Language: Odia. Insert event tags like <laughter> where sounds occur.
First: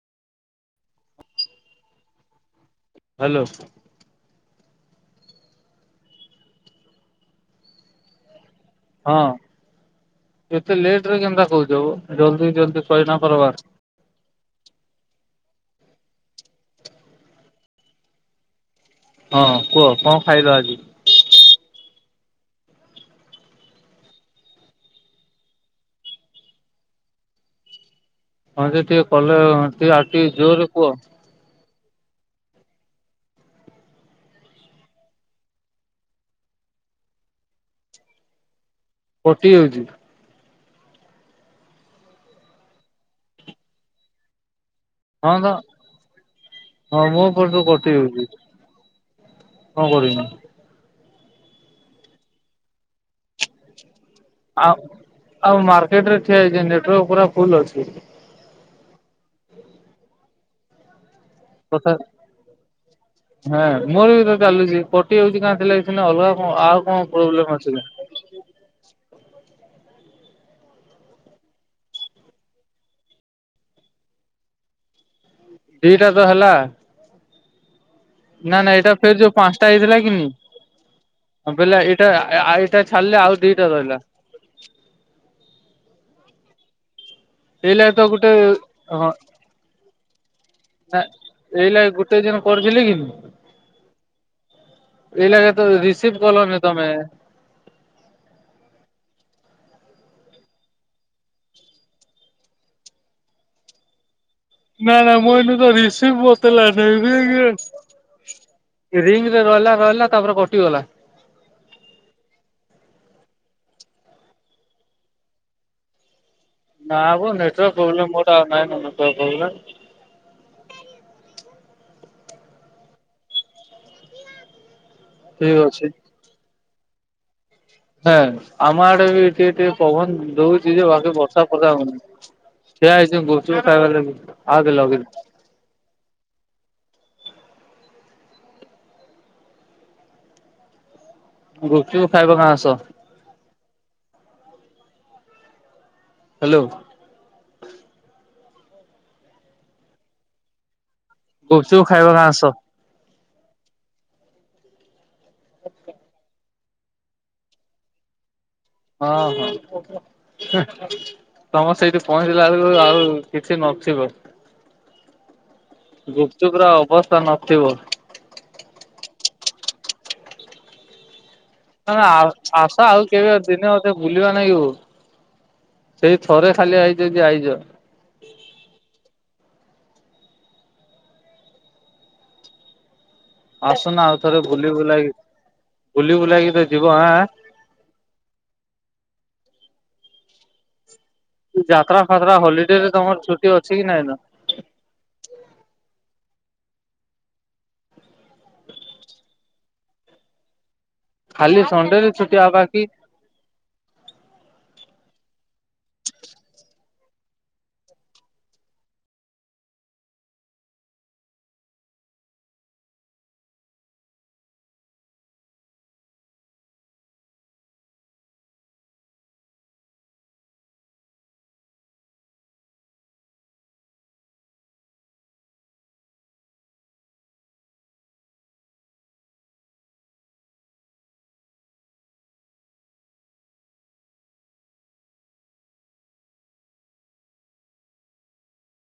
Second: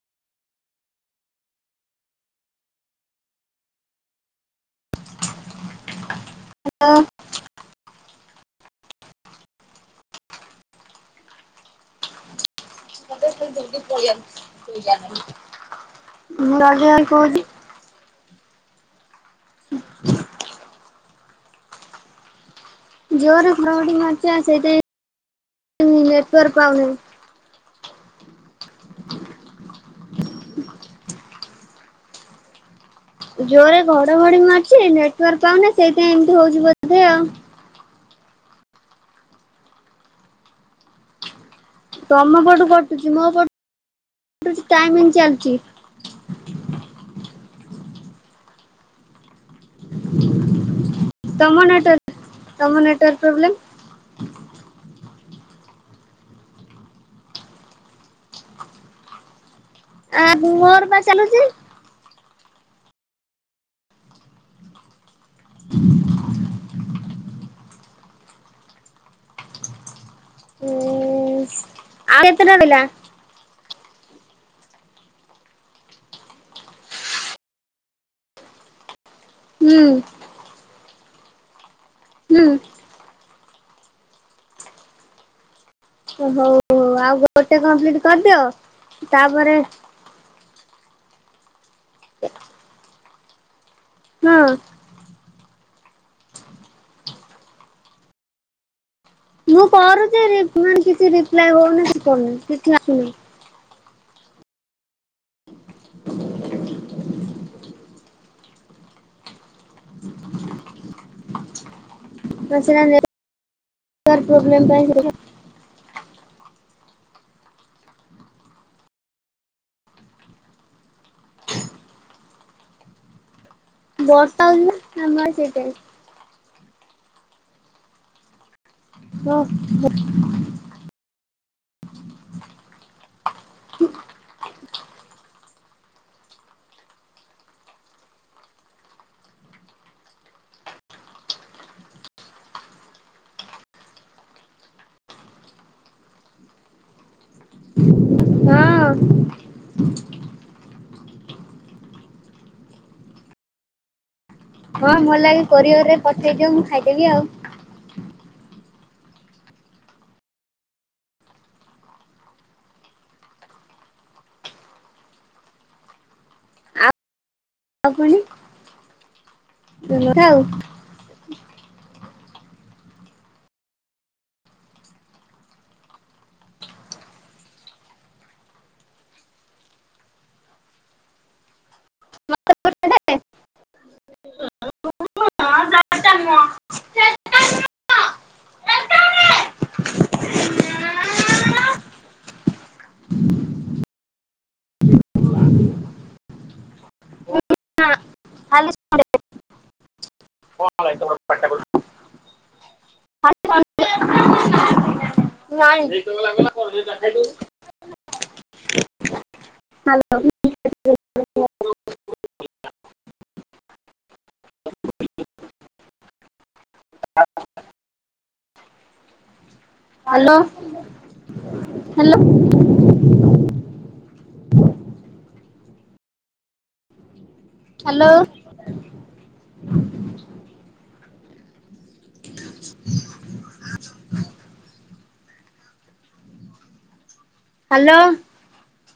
ହାଲୋ। ହେଲୋ। ହଁ ଏତେ ଲେଟରେ କେନ୍ତା କହୁଚ ଗୋ ଜଲଦି ଜଲଦି ମୁଁ ରାଜା ଭାଇ କହୁଛି। ହଁ କୁହ କଣ ଖାଇଲ ଆଜି? ଜୋରେ ଘଡ଼ଘଡ଼ି ମାରୁଚି ଆଉ ସେଇଥିପାଇଁ ନେଟୱାର୍କ ପାଉନାଇଁ। ହଁ ଯେ ଟିକେ କଲେ ଟିକେ ଆଉ ଟିକେ ଜୋରରେ କୁଅ। ଜୋରେ ଘଡଘଡି ମାରୁଚି ନେଟୱାର୍କ ପାଉନି ସେଇଥିପାଇଁ ଏମତି ହଉଛି ବୋଧେ ଆଉ। କଟି ଯାଉଛି। ତମ ପଟୁ କଟୁଛି ମୋ ପଟ ହଁ ବା ହଁ ମୁଁ ସବୁ କଟି ଯାଉଛି, କଣ କରିବି ମୁଁ? ତମ ନେଟୱାର୍ ତମ ନେଟୱାର୍କ ପ୍ରୋବ୍ଲେମ୍। ଆଉ ଆଉ ମାର୍କେଟରେ ଠିଆ ହେଇଛି ନେଟୱାର୍କ ପୁରା ଫୁଲ୍ ଅଛି। ଆ ମୋର ବା ଚାଲୁଛି। ତଥା ହେଁ ମୋର ବି ତ ଚାଲୁଛି ଏପଟ ସିଏ ହଉଛି <unintelligible> ଥିଲେ ସିନା ଅଲଗା କଣ ଆଉ କଣ ପ୍ରୋବ୍ଲେମ ଅଛି କି? ହୁଁ ଆଉ କେତେଟା ରହିଲା? ଦିଟା ତ ହେଲା। ନା ନା ଏଇଟା ଫେର ଯୋଉ ପାଞ୍ଚଟା ହୁଁ ହେଇଥିଲା କି ନି ବେଲା ଏ ଟା ହୁଁ ଆଉ ଏଇଟା ଛାଡିଲେ ଆଉ ଦିଟା ରହିଲା। ଓ ହଉ ହଉ ଆଉ ଗୋ ଗୋଟେ ଏଇଲା ତ କମ୍ପ୍ଲିଟ ଗୋଟେ କରିଦିଅ ହଁ ତାପରେ ଏଇଲେ ଗୋଟେ ଦିନ କରୁଥିଲି କିନ୍ ହଁ। ଏଇ ଲାଗେ ତ ରିସିଭ କଲନି ତମେ। ମୁଁ କରୁଛି ରିପ୍ ମାନେ କିଛି ରିପ୍ଲାଏ ହଉନି କିଛି କରୁନି କିଛି ଆସୁନାଇଁ ନାଇଁ ନାଇଁ ମୁଁ ଏଇନୁ ତ ରିସିଭ୍ <unintelligible> ରିଙ୍ଗରେ ରହିଲା ରହିଲା ତାପରେ କଟିଗଲା। ହଁ ସେଇଟା ନେଟୱାର୍କ ପ୍ରୋବଲେମ୍ ପାଇଁ <unintelligible> ନା ମ ନେଟୱାର୍କ୍ ପ୍ରୋବ୍ଲେମ୍ ମୋର ଟା ନାଇଁ ତ ନେଟୱାର୍କ୍ ପ୍ରୋବ୍ଲେମ୍। ବର୍ଷ ହଉଚି ନା ଆମ ଆଡ଼େ ଠିକ ସେଇଥିପାଇଁ। ହେଁ ଆମ ଆଡେ ବି ଓ ଟିକେ ଟିକେ ପବନ ଦଉଛି ଯେ ବାକି ବ ତାକୁ ପଲାଗୁନି ସେଇୟା ଏଇ ଯୋଉ ଗୁପ୍ ଚୁପ୍ ଖାଇବାର ଲାଗି ଆ ଦେ ଲଗେଦେ ଗୁପ୍ ଚୁପ୍ ଖାଇବା କାଁ ଆସ। ହ୍ୟାଲୋ। ହଁ ଗୁପ୍ ଚୁପ୍ ଖାଇବା ନା ଆସ। ହଁ ଭଲ ଲାଗେ କୋରିଓର ପଠେଇଦିଅ ମୁଁ ଖାଇଦେବି ଆଉ। ହଁ ହଁ। ତମ ସେଇଠି ପହଞ୍ଚିଲା ବେଳକୁ ଆଉ କିଛି ନଥିବ। ଗୁପ୍ ଚୁପ୍ ର ଅବସ୍ଥା ନ ଆକୁଳି ଉଁ ନଥାଉ। ଆଉ ଆ ଝାସ ଆଉ କେବେ ଦିନେ ଅଧେ ବୁଲିବା ନାଇଓ? ସେଇ ଥରେ ଖାଲି ଆଇଚ ଜେ ଆଇଚ। ହ୍ୟାଲୋ ଆସୁନ ଆଉ ଥରେ ବୁଲି ବୁଲେଇକି ବୁଲି ବୁଲେଇକି ତ ଯିବ ଆଁ ଆଁ। <inaudible> ଯାତ୍ରା ଫାତ୍ରା ହଲିଡେ ରେ ତମର ଛୁଟି ଅଛି କି ନାଇଁ ନ? <inaudible> ଖାଲି <unintelligible> ଖାଲି ସଣ୍ଡେରେ ଛୁଟି ଆଉ ବାକି? ନାଇଁ। Hello. Hello hello. <inaudible> Hello. <inaudible> Hello.